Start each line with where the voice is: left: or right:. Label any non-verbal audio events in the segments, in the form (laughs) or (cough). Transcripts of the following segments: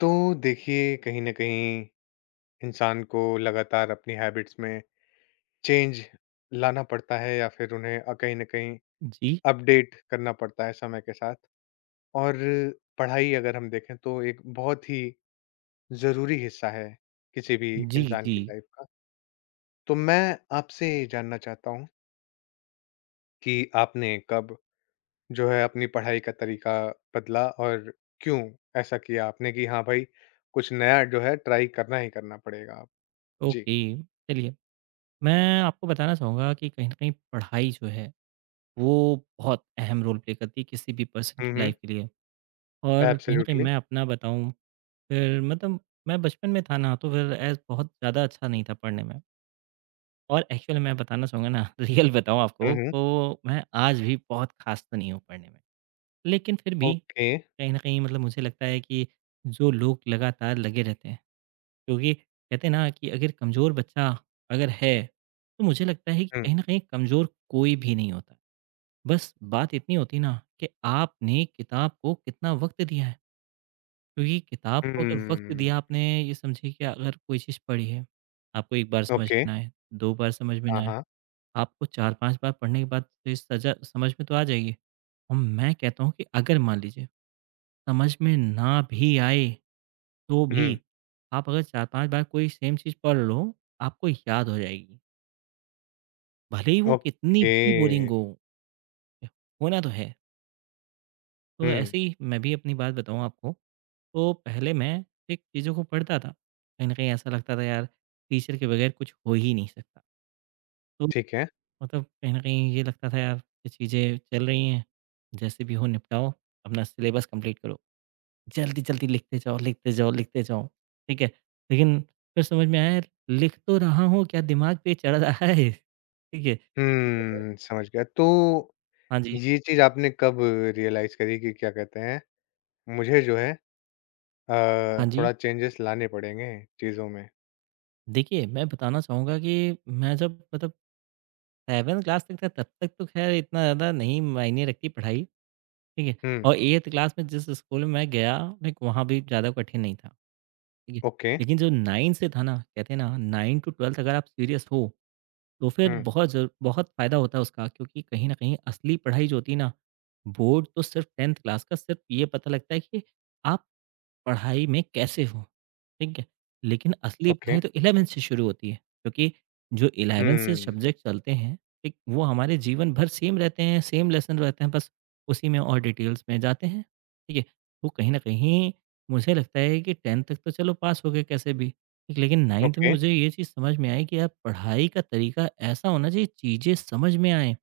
left: तो देखिए, कहीं ना कहीं इंसान को लगातार अपनी हैबिट्स में चेंज लाना पड़ता है या फिर उन्हें कहीं ना कहीं
right: जी,
left: अपडेट करना पड़ता है समय के साथ। और पढ़ाई अगर हम देखें तो एक बहुत ही जरूरी हिस्सा है किसी भी
right: जी,
left: इंसान
right: जी।
left: की लाइफ का। तो मैं आपसे जानना चाहता हूँ कि आपने कब जो है अपनी पढ़ाई का तरीका बदला और क्यों ऐसा किया आपने कि हाँ भाई, कुछ नया जो है ट्राई करना ही करना पड़ेगा। आप जी।
right: ओके, चलिए मैं आपको बताना चाहूँगा कि कहीं न कहीं पढ़ाई जो है, वो बहुत अहम रोल प्ले करती है किसी भी पर्सन की लाइफ़ के लिए। और कहीं न कहीं
left: एब्सोल्युटली।
right: मैं अपना बताऊँ फिर मतलब मैं बचपन में था ना तो फिर एज़ बहुत ज़्यादा अच्छा नहीं था पढ़ने में। और एक्चुअली मैं बताना चाहूँगा ना (laughs) रियल बताऊँ
left: हुँ,
right: आपको
left: हुँ।
right: तो मैं आज भी बहुत ख़ास तो नहीं हूँ पढ़ने में। लेकिन फिर भी
left: ओके।
right: कहीं न कहीं मतलब मुझे लगता है कि जो लोग लगातार लगे रहते हैं क्योंकि कहते हैं ना कि अगर कमज़ोर बच्चा अगर है, तो मुझे लगता है कि
left: हुँ।
right: कहीं न कहीं कमज़ोर कोई भी नहीं होता। बस बात इतनी होती है ना कि आपने किताब को कितना वक़्त दिया है, क्योंकि किताब को अगर वक़्त
left: हुँ,
right: दिया आपने ये समझिए कि अगर कोई चीज़ पढ़ी है, आपको 1 बार समझ
left: ओके।
right: में ना आए, 2 बार समझ में ना
left: हाँ,
right: आए,
left: हाँ।
right: आपको 4-5 बार पढ़ने के बाद तो ये सजा समझ में तो आ जाएगी। और मैं कहता हूँ कि अगर मान लीजिए समझ में ना भी आए तो भी
left: हुँ,
right: आप अगर 4-5 बार कोई सेम चीज़ पढ़ लो, आपको याद हो जाएगी। भले ही वो कितनी
left: ओके।
right: भी बोरिंग हो, होना तो है। तो
left: हुँ,
right: ऐसे ही मैं भी अपनी बात बताऊँ आपको, तो पहले मैं एक चीज़ों को पढ़ता था। कहीं न कहीं ऐसा लगता था यार टीचर के बगैर कुछ हो ही नहीं सकता। तो
left: ठीक है।
right: मतलब कहीं न कहीं ये लगता था यार ये चीज़ें चल रही हैं, जैसे भी हो निपटाओ, अपना सिलेबस कंप्लीट करो। जल्दी-जल्दी लिखते जाओ, लिखते जाओ, लिखते जाओ, ठीक है। लेकिन फिर समझ में आया लिख तो रहा हूँ, क्या दिमाग पे चढ़ रहा है, ठीक है। फिर घर पर-
left: हुँ, समझ गया। तो
right: हाँ जी,
left: ये चीज़ आपने कब रियलाइज़ करी कि क्या कहते हैं, मुझे जो है
right: हाँ जी।
left: थोड़ा चेंजेस लाने पड़ेंगे चीज़ों में?
right: देखिए, मैं बताना चाहूँगा कि मैं जब मतलब 7th क्लास तक था, तब तक तो ख़ैर इतना ज़्यादा नहीं मायने रखती पढ़ाई, ठीक है।
left: हुँ,
right: और 8th क्लास में जिस स्कूल में मैं गया, लाइक वहाँ भी ज़्यादा कठिन नहीं था, ठीक है।
left: ओके।
right: लेकिन जो 9 से था ना, कहते हैं ना 9 टू 12 अगर आप सीरियस हो तो फिर
left: हुँ,
right: बहुत ज़रू बहुत फ़ायदा होता है उसका क्योंकि कहीं न कहीं असली पढ़ाई जो होती है ना, बोर्ड तो सिर्फ़ 10th क्लास का सिर्फ़ ये पता लगता है कि आप पढ़ाई में कैसे हो, ठीक है। लेकिन असली
left: ओके।
right: पढ़ाई तो 11th से शुरू होती है, क्योंकि जो 11th से
left: हुँ,
right: सब्जेक्ट चलते हैं, ठीक, वो हमारे जीवन भर सेम रहते हैं, सेम लेसन रहते हैं, बस उसी में और डिटेल्स में जाते हैं, ठीक है। तो कहीं न कहीं मुझे लगता है कि 10th तक तो चलो पास हो गए कैसे भी, ठीक, लेकिन 9th में
left: ओके,
right: मुझे ये चीज़ समझ में आई कि यार पढ़ाई का तरीका ऐसा होना चाहिए, चीज़ें समझ में आएँ,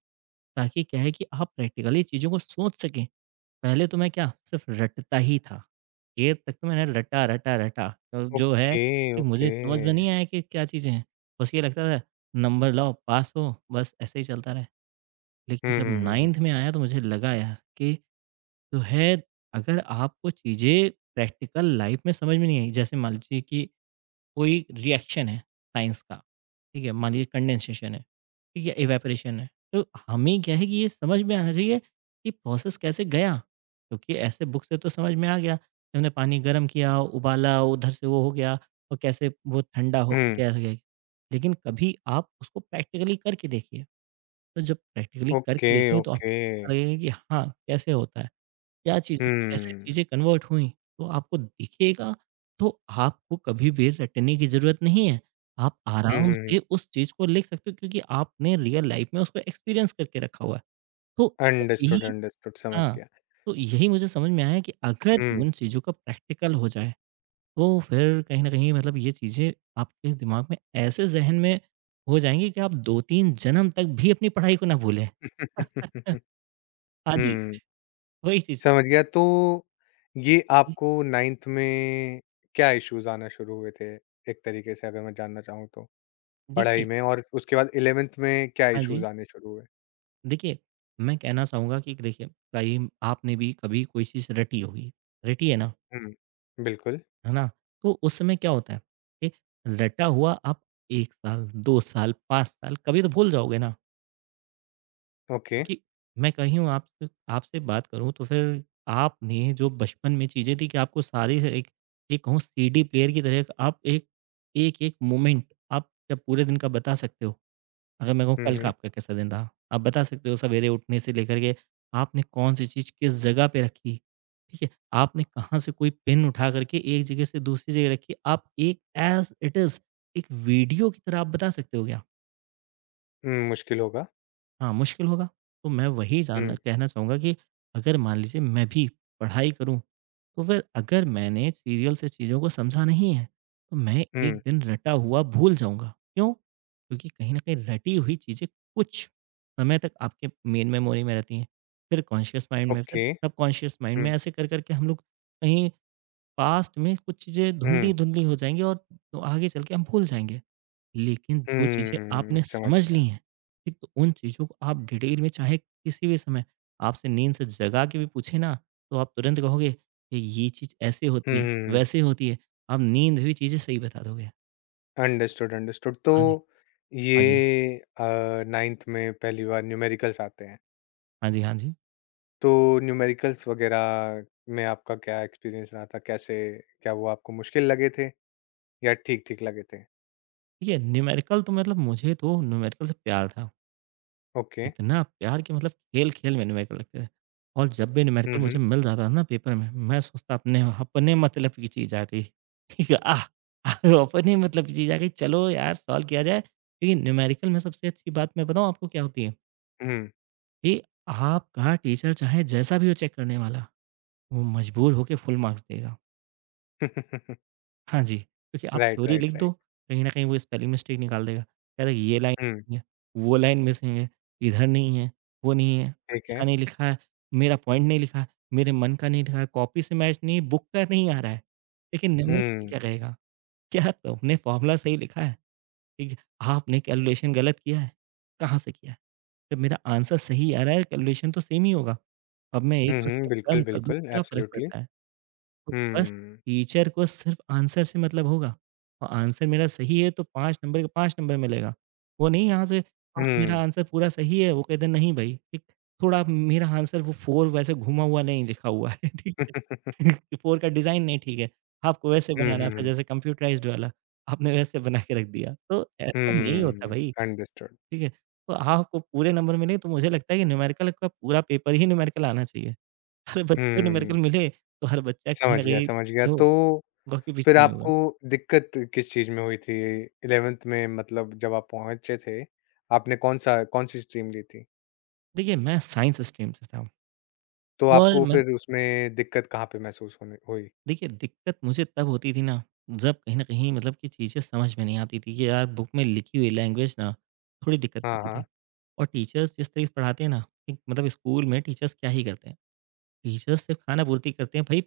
right: ताकि क्या है कि आप प्रैक्टिकली चीज़ों को सोच सकें। पहले तो मैं क्या सिर्फ रटता ही था। 8 तक तो मैंने रटा, रटा, रटा तो जो है
left: ओके,
right: कि
left: ओके।
right: मुझे समझ में नहीं आया कि क्या चीज़ें हैं। बस ये लगता था नंबर लाओ, पास हो, बस ऐसे ही चलता रहे। लेकिन
left: हुँ,
right: जब
left: हुँ, हुँ, हुँ।
right: 9th में आया तो मुझे लगा यार कि जो है अगर आपको चीज़ें प्रैक्टिकल लाइफ़ में समझ में नहीं आई, जैसे मान लीजिए कि कोई रिएक्शन है साइंस का, ठीक है, मान लीजिए कंडेंसेशन है, ठीक है, इवेपरेशन है, तो हमें क्या है कि ये समझ में आना चाहिए कि प्रोसेस कैसे गया, क्योंकि ऐसे बुक से तो समझ में आ गया कि हमने पानी गर्म किया, उबाला, उधर से वो हो गया और कैसे वो ठंडा होकर
left: हुँ,
right: क्या हो गया। लेकिन कभी आप उसको प्रैक्टिकली करके देखिए, तो जब प्रैक्टिकली
left: ओके,
right: करके देखेंगे तो
left: ओके।
right: आपको पता लगेगा कि हाँ कैसे होता है, क्या चीज़ कैसे
left: हुँ।
right: चीज़ें कन्वर्ट हुई, तो आपको दिखेगा, तो आपको कभी भी रटने की ज़रूरत नहीं है। आप जी।
left: हुँ,
right: आराम
left: हुँ, हुँ।
right: से उस चीज़ को लिख सकते हो क्योंकि आपने रियल लाइफ़ में उसको एक्सपीरियंस करके रखा हुआ है। तो ऐसे
left: अंडरस्टूड,
right: ही
left: अंडरस्टूड समझ
right: हाँ,
left: गया।
right: तो यही मुझे समझ में आया कि अगर
left: हुँ।
right: उन चीज़ों का प्रैक्टिकल हो जाए, तो फिर कहीं न कहीं मतलब ये चीज़ें आपके दिमाग में ऐसे ज़हन में हो जाएँगी कि आप 2-3 जन्म तक भी अपनी पढ़ाई को ना भूलें।
left: हुँ,
right: (laughs)
left: (laughs)
right: हाँ जी, वही चीज़।
left: समझ गया। तो ये
right: जी,
left: आपको 9th में क्या इश्यूज़ आना शुरू हुए थे, एक तरीके से अगर मैं जानना चाहूँ तो? पढ़ाई
right: देखिए,
left: में और उसके बाद 11th में क्या
right: हाँ जी।
left: इश्यूज़ आने शुरू हुए?
right: देखिए, मैं कहना चाहूँगा कि देखिए, कहीं आपने भी कभी कोई चीज़ रटी होगी, रटी है ना,
left: हुँ, बिल्कुल,
right: है ना? तो उस समय क्या होता है कि रटा हुआ आप 1 साल, 2 साल, 5 साल कभी तो भूल जाओगे ना?
left: ओके।
right: क्योंकि मैं कहीं हूँ आपसे आपसे बात करूँ तो फिर आपने जो बचपन में चीज़ें थी कि आपको सारी से एक एक कहूँ, सीडी प्लेयर की तरह आप एक एक-एक मोमेंट आप क्या पूरे दिन का बता सकते हो। अगर मेरे को
left: हुँ,
right: कल का
left: हुँ।
right: आपका कैसा दिन रहा? आप बता सकते हो सवेरे उठने से लेकर के आपने कौन-सी चीज़ किस जगह पे रखी, ठीक है? आपने कहाँ से कोई पेन उठा करके एक जगह से दूसरी जगह रखी, आप एक एज़ इट इज़ एक वीडियो की तरह आप बता सकते हो क्या?
left: हुँ, मुश्किल होगा।
right: हाँ, मुश्किल होगा। तो मैं वही जानना
left: हुँ,
right: कहना चाहूँगा कि अगर मान लीजिए मैं भी पढ़ाई करूँ, तो फिर अगर मैंने सीरियल से चीज़ों को समझा नहीं है, तो मैं एक
left: हुँ,
right: दिन रटा हुआ भूल जाऊँगा। क्यों? क्योंकि कहीं न कहीं रटी हुई चीज़ें कुछ समय तक आपके मेन मेमोरी में रहती हैं। फिर कॉन्शियस माइंड में, फिर
left: ओके।
right: सबकॉन्शियस माइंड में
left: हुँ,
right: ऐसे कर-कर के हम लोग कहीं पास्ट में कुछ चीज़ें
left: हुँ,
right: धुंधली-धुंधली हो जाएँगी और तो आगे चल के हम भूल जाएँगे। लेकिन जो चीज़ें
left: हुँ,
right: आपने
left: समझ
right: समझ
left: गया।
right: ली हैं, ठीक, तो उन चीज़ों को आप डिटेल में चाहे किसी भी समय आपसे नींद से जगा के भी पूछे ना, तो आप तुरंत कहोगे कि ये चीज़ ऐसे होती है,
left: हुँ,
right: वैसे होती है। आप नींद भी चीज़ें सही बता दोगे।
left: Understood, understood. तो
right: हाँ जी,
left: ये
right: हाँ जी,
left: 9th में पहली बार न्यूमेरिकल्स आते हैं।
right: हाँ जी, हाँ जी।
left: तो न्यूमेरिकल्स वगैरह में आपका क्या एक्सपीरियंस रहा था? कैसे, क्या वो आपको मुश्किल लगे थे या ठीक-ठीक लगे थे?
right: ठीक है, न्यूमेरिकल तो मतलब मुझे तो न्यूमेरिकल से प्यार था।
left: ओके।
right: इतना प्यार कि मतलब खेल-खेल में न्यूमेरिकल लगते थे और जब भी
left: हुँ,
right: न्यूमेरिकल मुझे
left: हुँ।
right: मिल जाता था ना पेपर में, मैं सोचता अपने अपने मतलब की चीज़ आ गई। ठीक है, आह! आह, अपने मतलब की चीज़ आ गई, चलो यार सॉल्व किया जाए। क्योंकि न्यूमेरिकल में सबसे अच्छी बात मैं बताऊँ आपको क्या होती है,
left: हुँ।
right: कि आपका टीचर चाहे जैसा भी हो चेक करने वाला, वो मजबूर होके फुल मार्क्स देगा।
left: (laughs)
right: हाँ जी, क्योंकि आप
left: राइट,
right: थ्योरी लिख
left: राइट,
right: दो,
left: राइट।
right: कहीं न कहीं वो स्पेलिंग मिस्टेक निकाल देगा। कह देगा ये लाइन
left: हुँ,
right: नहीं है, वो लाइन मिसिंग है, इधर नहीं है, वो नहीं है,
left: ठीक
right: अच्छा
left: है।
right: नहीं लिखा है, मेरा पॉइंट नहीं लिखा है, मेरे मन का नहीं लिखा है, कॉपी से मैच नहीं, बुक का नहीं आ रहा है। लेकिन न्यूमेरिकल में
left: हुँ।
right: क्या कहेगा, क्या तुमने फ़ॉर्मूला सही लिखा है? ठीक है, आपने कैलकुलेशन गलत किया है, कहाँ से किया है? जब मेरा आंसर सही आ रहा है, कैलकुलेशन तो सेम ही होगा। अब मैं
left: हुँ,
right: 1-2
left: हुँ,
right: स्टेप
left: बिल्कुल,
right: कम कर दूँ,
left: बिल्कुल,
right: क्या फ़र्क
left: एब्सोल्युटली।
right: पड़ता है? तो बस
left: हुँ।
right: टीचर को सिर्फ आंसर से मतलब होगा और आंसर मेरा सही है तो 5 नंबर के 5 नंबर मिलेगा। वो नहीं यहाँ से मेरा
left: हुँ।
right: आंसर पूरा सही है, वो कहते हैं नहीं भई, ठीक, थोड़ा मेरा आंसर वो 4 वैसे घुमा हुआ नहीं लिखा हुआ है, ठीक है।
left: (laughs)
right: (laughs) 4 का डिज़ाइन नहीं ठीक है। आपको वैसे
left: हुँ,
right: बनाना
left: हुँ,
right: था
left: हुँ।
right: जैसे कंप्यूटराइज़्ड वाला, आपने वैसे बना के रख दिया। तो ऐसा नहीं होता
left: (laughs)
right: भई,
left: अंडरस्टूड।
right: ठीक है। तो आपको पूरे नंबर मिले तो मुझे लगता है कि न्यूमेरिकल का पूरा पेपर ही न्यूमेरिकल आना चाहिए। हर बच्चे को
left: हुँ,
right: न्यूमेरिकल मिले तो हर बच्चा कहीं
left: समझ
right: न
left: गया,
right: कहीं
left: समझ गया। तो
right: बाकी
left: फिर
right: पीछे नहीं होगा।
left: आपको दिक्कत किस चीज़ में हुई थी 11th में, मतलब जब आप पहुँचे थे, आपने कौन-सा कौन-सी स्ट्रीम ली थी?
right: देखिए, मैं साइंस स्ट्रीम से था
left: तो
right: और
left: आपको
right: मैं,
left: फिर उसमें दिक्कत कहाँ पे महसूस होने हुई?
right: देखिए, दिक्कत मुझे तब होती थी ना, जब कहीं न कहीं मतलब कि चीज़ें समझ में नहीं आती थी कि यार बुक में लिखी हुई लैंग्वेज ना थोड़ी दिक्कत
left: हाँ,
right: करती थी।
left: हाँ।
right: और टीचर्स जिस तरीके से पढ़ाते हैं ना, एक मतलब स्कूल में टीचर्स क्या ही करते हैं। टीचर्स सिर्फ़ खानापूर्ति करते हैं भई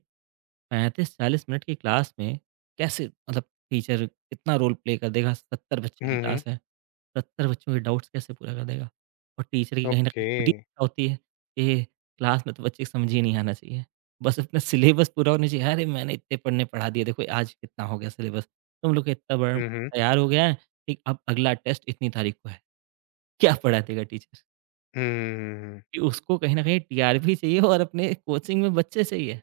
right: 35-40 मिनट की क्लास में कैसे मतलब टीचर कितना रोल प्ले कर देगा, 70 बच्चे की
left: हुँ,
right: क्लास
left: हुँ।
right: है, 70 बच्चों के डाउट्स कैसे पूरा कर देगा? और टीचर की कहीं न कहीं
left: ओके।
right: खुद ही इच्छा होती है कि क्लास में तो बच्चे को समझ ही नहीं आना चाहिए। बस अपना सिलेबस पूरा होना चाहिए। अरे! मैंने इतने पन्ने पढ़ा दिए, देखो आज कितना हो गया सिलेबस। तुम लोग का इतना बड़ा
left: हुँ, हुँ।
right: तैयार हो गया है, ठीक, अब अगला टेस्ट इतनी तारीख को है। क्या पढ़ा देगा टीचर?
left: हुँ,
right: कि उसको कहीं न कहीं टीआरपी चाहिए और अपने कोचिंग में बच्चे चाहिए।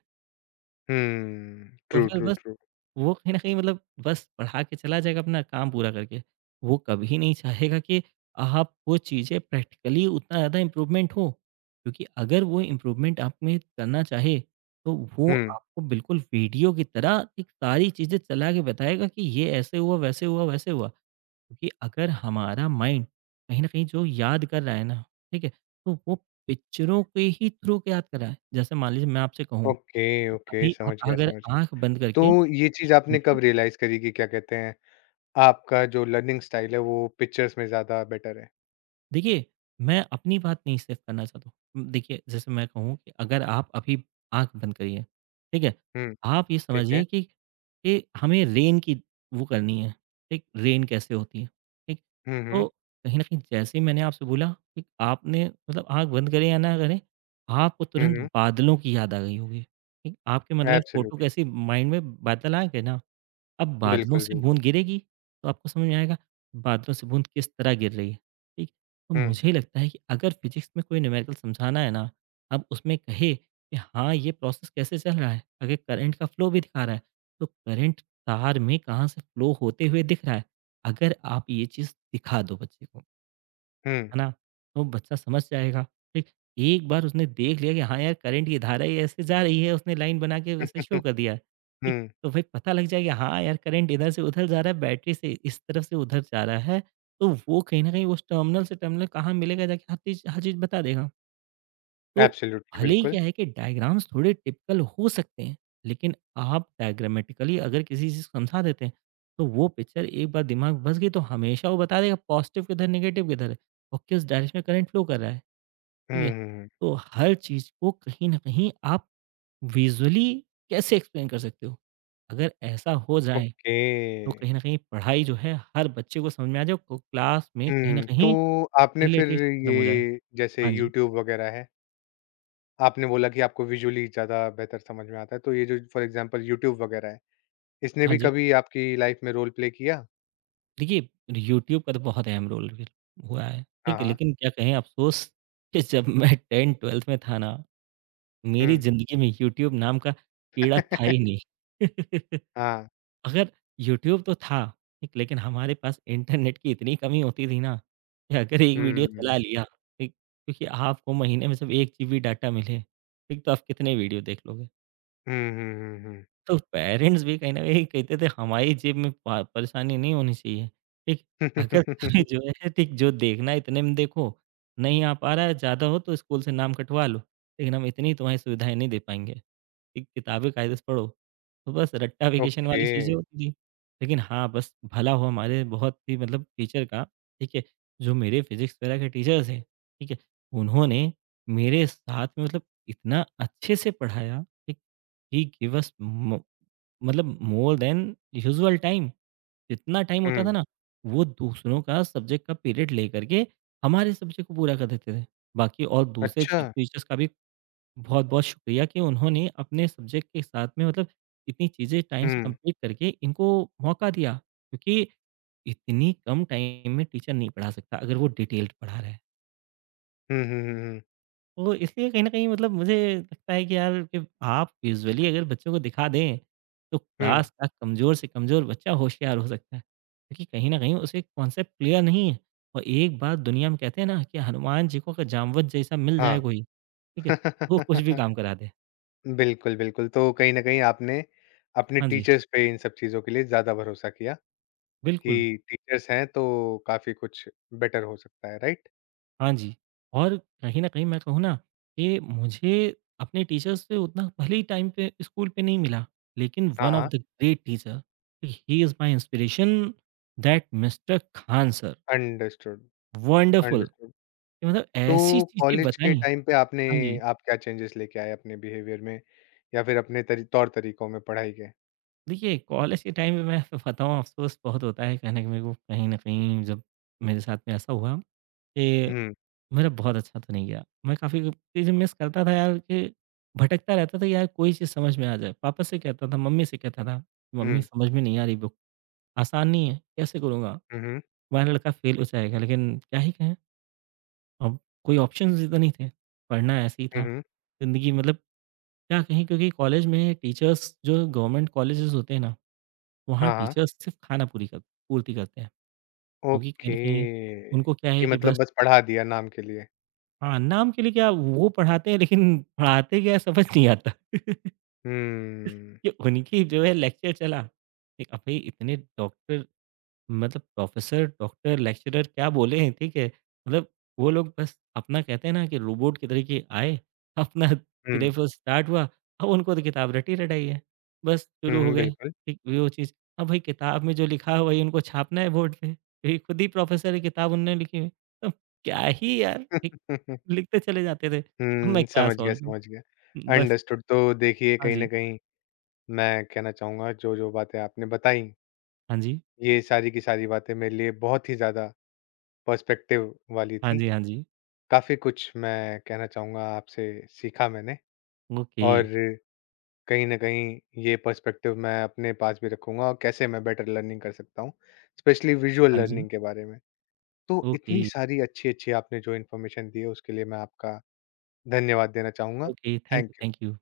left: हुँ।
right: तो
left: ट्रू,
right: फिर
left: ट्रू,
right: बस
left: ट्रू।
right: वो कहीं न कहीं मतलब बस पढ़ा के चला जाएगा अपना काम पूरा करके। वो कभी नहीं चाहेगा कि आप वो चीज़ें प्रैक्टिकली उतना ज़्यादा इम्प्रूवमेंट हो। क्योंकि अगर वो इम्प्रूवमेंट आप में करना चाहे, तो वो
left: हुँ।
right: आपको बिल्कुल वीडियो की तरह एक सारी चीज़ें चला के बताएगा कि ये ऐसे हुआ, वैसे हुआ, वैसे हुआ। क्योंकि अगर हमारा माइंड कहीं न कहीं जो याद कर रहा है ना, ठीक है? तो वो पिक्चरों के ही थ्रू के याद कर रहा है। जैसे मान लीजिए मैं आपसे कहूँ
left: ओके,
right: कि
left: ओके,
right: अभी
left: समझ
right: आप
left: गया,
right: अगर
left: समझ
right: आँख
left: गया।
right: बंद करके
left: तो ये चीज़
right: हाँ
left: आपने
right: जी।
left: कब रियलाइज़ करी कि क्या कहते हैं, आपका जो लर्निंग स्टाइल है वो पिक्चर्स में ज़्यादा बेटर है?
right: देखिए, मैं अपनी बात नहीं सिर्फ़ करना चाहता हूँ। देखिए, जैसे मैं कहूँ कि अगर आप अभी आँख बंद करिए, ठीक है?
left: हुँ,
right: आप ये
left: ठीक है।
right: समझिए कि हमें रेन की वो करनी है, ठीक? रेन कैसे होती है, ठीक?
left: हुँ, हुँ।
right: तो कहीं न कहीं जैसे ही मैंने आपसे बोला, ठीक? आपने मतलब आँख बंद करें या ना करें, आपको
left: हुँ,
right: तुरंत
left: हुँ।
right: बादलों की याद आ गई होगी, ठीक? आपके मतलब फ़ोटो
left: एब्सोल्युटली।
right: कैसे माइंड में बादल आ गए ना अब बादलों
left: बिल्कुल,
right: से
left: बिल्कुल।
right: बूंद गिरेगी तो आपको समझ में आएगा बादलों से बूंद किस तरह गिर रही है। ठीक। तो
left: हुँ,
right: मुझे लगता है कि अगर फिजिक्स में कोई न्यूमेरिकल समझाना है ना, अब उसमें कहे कि हाँ ये प्रोसेस कैसे चल रहा है अगर करंट का फ्लो भी दिखा रहा है, तो करंट तार में कहाँ से फ्लो होते हुए दिख रहा है, अगर आप ये चीज़ दिखा दो बच्चे को,
left: हुँ। हुँ,
right: है ना? तो बच्चा समझ जाएगा, ठीक? एक बार उसने देख लिया कि हाँ यार, करंट की धारा ही ऐसे जा रही है, उसने लाइन बना के वैसे शो कर
left: (laughs)
right: दिया है, ठीक? तो भाई पता लग जाएगा हाँ यार, करंट इधर से उधर जा रहा है, बैटरी से इस तरफ से उधर जा रहा है, तो वो कहीं न कहीं उस टर्मिनल से टर्मिनल कहाँ मिलेगा जाके हर चीज़ बता देगा। तो
left: एब्सोल्युटली
right: भले ही
left: बिल्कुल।
right: क्या है कि डायग्राम्स थोड़े टिपिकल हो सकते हैं, लेकिन आप डायग्रामेटिकली अगर किसी चीज़ को समझा देते हैं, तो वो पिक्चर एक बार दिमाग में बस गई तो हमेशा वो बता देगा पॉजिटिव किधर, नेगेटिव किधर है और किस डायरेक्शन में करंट फ्लो कर रहा है,
left: हुँ,
right: ठीक है?
left: हुँ, हुँ।
right: तो हर चीज़ को कहीं न कहीं आप विजुअली कैसे एक्सप्लेन कर सकते हो? अगर ऐसा हो जाए,
left: ओके।
right: तो कहीं न कहीं पढ़ाई जो है हर बच्चे को समझ में आ जाए, को क्लास में कहीं न
left: हुँ, तो
right: कहीं
left: आपने फिर
right: लिटरेसी खत्म
left: ये
right: हो जाए।
left: जैसे
right: हाँ जी।
left: यूट्यूब वगैरह है, आपने बोला कि आपको विजुअली ज़्यादा बेहतर समझ में आता है, तो ये जो फॉर एग्ज़ाम्पल यूट्यूब वगैरह है, इसने
right: हाँ
left: भी
right: जी।
left: कभी आपकी लाइफ़ में रोल प्ले किया?
right: देखिए, यूट्यूब का तो बहुत अहम रोल भी हुआ है,
left: हाँ,
right: ठीक है?
left: हाँ।
right: लेकिन क्या कहें अफ़सोस (laughs) कि जब मैं 10-12th में था ना, मेरी
left: हुँ।
right: ज़िंदगी में यूट्यूब नाम का कीड़ा था ही
left: (laughs)
right: नहीं। (laughs)
left: हाँ।
right: अगर यूट्यूब तो था, ठीक, लेकिन हमारे पास इंटरनेट की इतनी कमी होती थी ना, कि अगर एक वीडियो चला
left: हुँ।
right: लिया, ठीक, क्योंकि आपको महीने में सिर्फ़ 1 जीबी डाटा मिले, ठीक, तो आप कितने वीडियो देख लोगे?
left: हुँ, हुँ, हुँ, हुँ।
right: तो पेरेंट्स भी कहीं न कहीं कहते थे हमारी जेब में प परेशानी नहीं होनी चाहिए, ठीक? अगर तुम्हें
left: (laughs)
right: जो है ठीक जो देखना है इतने में देखो, नहीं आ पा रहा है ज़्यादा हो तो स्कूल से नाम कटवा लो, लेकिन हम इतनी तुम्हें सुविधाएँ नहीं दे पाएँगे, ठीक? किताबें कायदे से पढ़ो। तो बस रट्टा वेकेशन वाली
left: ओके।
right: चीज़ें होती थी। लेकिन हाँ, बस भला हो हमारे बहुत ही मतलब टीचर का, ठीक है, जो मेरे फिज़िक्स वगैरह के टीचर थे, ठीक है? उन्होंने मेरे साथ में मतलब इतना अच्छे से पढ़ाया, ठीक ही गिव अस मो मतलब मोर देन यूजुअल टाइम, जितना टाइम होता था
left: हुँ।
right: ना, वो दूसरों का सब्जेक्ट का पीरियड लेकर के हमारे सब्जेक्ट को पूरा कर देते थे। बाकी और दूसरे
left: अच्छा।
right: ची टीचर्स का भी बहुत-बहुत शुक्रिया कि उन्होंने अपने सब्जेक्ट के साथ में मतलब इतनी चीज़ें टाइम से
left: हुँ।
right: कंप्लीट करके इनको मौका दिया, क्योंकि इतनी कम टाइम में टीचर नहीं पढ़ा सकता अगर वो डिटेल्ड पढ़ा रहा है।
left: हुँ, हुँ, हुँ, हुँ।
right: तो इसलिए कहीं न कहीं मतलब मुझे लगता है कि यार कि आप विज़ुअली अगर बच्चों को दिखा दें, तो
left: हुँ।
right: क्लास का कमज़ोर से कमज़ोर बच्चा होशियार हो सकता है। क्योंकि कहीं न कहीं उसे कॉन्सेप्ट क्लियर नहीं है और एक बात दुनिया में कहते हैं ना कि हनुमान जी को अगर जामवंत जैसा मिल जाए
left: हाँ।
right: कोई, ठीक है? तो वो कुछ भी काम
left: (laughs)
right: करा दे।
left: बिल्कुल, बिल्कुल। तो कहीं न कहीं आपने अपने
right: हाँ जी,
left: टीचर्स पे इन सब चीज़ों के लिए ज़्यादा भरोसा किया।
right: बिल्कुल।
left: कि टीचर्स हैं तो काफ़ी कुछ बेटर हो सकता है, राइट?
right: हाँ जी, और कहीं न कहीं मैं कहूँ ना कि मुझे अपने टीचर से उतना भले ही टाइम पे स्कूल पे नहीं मिला, लेकिन
left: हाँ,
right: वन ऑफ
left: हाँ।
right: The great teacher, he is my inspiration that mister Khan sir,
left: understood,
right: wonderful कि
left: अंडरस्टूड।
right: मतलब
left: तो
right: ऐसी चीज़ें
left: कॉलेज के
right: बताई।
left: टाइम पे आपने
right: हाँ जी,
left: आप क्या चेंजेस लेके आए अपने बिहेवियर में या फिर अपने तरी तौर-तरीकों में पढ़ाई के?
right: देखिए कॉलेज के टाइम में मैं आपको बताऊँ अफ़सोस बहुत होता है कहने को मेरे को कहीं न कहीं जब मेरे साथ में ऐसा हुआ कि
left: हुँ,
right: मेरा बहुत अच्छा तो नहीं गया। मैं काफ़ी चीज़ें मिस करता था यार कि भटकता रहता था यार कोई चीज़ समझ में आ जाए। पापा से कहता था, मम्मी से कहता था, "मम्मी
left: हुँ,
right: समझ में नहीं आ रही बुक, आसान नहीं है, कैसे करूँगा?
left: हुँ, हुँ,
right: तुम्हारा लड़का फ़ेल हो जाएगा।" लेकिन क्या ही कहें, अब कोई ऑप्शंस ही तो नहीं थे। पढ़ना ऐसे ही
left: हुँ,
right: था।
left: हुँ।
right: ज़िंदगी मतलब क्या कहें क्योंकि कॉलेज में टीचर्स जो गवर्नमेंट कॉलेजेस होते हैं ना, वहाँ
left: हाँ, हाँ।
right: टीचर्स सिर्फ़ खाना पूरी कर पूर्ति करते हैं। क्योंकि कहीं न
left: ओके,
right: कहीं उनको क्या है
left: कि
right: कि
left: मतलब
right: बस
left: बस पढ़ा दिया नाम के लिए।
right: हाँ, नाम के लिए क्या वो पढ़ाते हैं लेकिन पढ़ाते क्या है समझ नहीं आता। (laughs)
left: हुँ,
right: कि उनकी जो है लेक्चर चला। एक अब भई इतने डॉक्टर मतलब प्रोफेसर, डॉक्टर, लेक्चरर क्या बोले, हैं, ठीक है? मतलब वो लोग बस अपना कहते हैं ना कि रोबोट की तरीके आए, (laughs) अपना
left: हुँ,
right: सिलेबस स्टार्ट हुआ, अब उनको तो किताब रटी रटाई है। बस
left: हुँ,
right: शुरू हो
left: हुँ,
right: गए,
left: बिल्कुल।
right: ठीक वो चीज़। अब भाई किताब में जो लिखा है वही उनको छापना है बोर्ड पे, क्योंकि खुद ही प्रोफेसर है, किताब उन्होंने लिखी है। अब क्या ही यार, ठीक,
left: (laughs)
right: लिखते चले जाते थे। अब मैं
left: हुँ,
right: क्या
left: समझ गया,
right: सॉल्व
left: समझ गया।
right: करूँ? बस
left: अंडरस्टूड। तो देखिए,
right: हाँ
left: कहीं
right: जी,
left: न कहीं मैं कहना चाहूँगा, जो-जो बातें आपने बताई
right: हाँ जी,
left: ये सारी की सारी बातें मेरे लिए बहुत ही ज़्यादा पर्सपेक्टिव वाली
right: हाँ
left: थी।
right: जी, हाँ जी।
left: काफ़ी कुछ मैं कहना चाहूँगा आपसे सीखा मैंने,
right: ओके,
left: और कहीं न कहीं ये पर्सपेक्टिव मैं अपने पास भी रखूँगा और कैसे मैं बेटर लर्निंग कर सकता हूँ, स्पेशली विजुअल
right: हाँ जी,
left: लर्निंग के बारे में। तो
right: ओके,
left: इतनी सारी अच्छी-अच्छी आपने जो इन्फॉर्मेशन दी है उसके लिए मैं आपका धन्यवाद देना चाहूँगा।
right: Okay. Thank
left: thank
right: you,
left: you.
right: Thank you.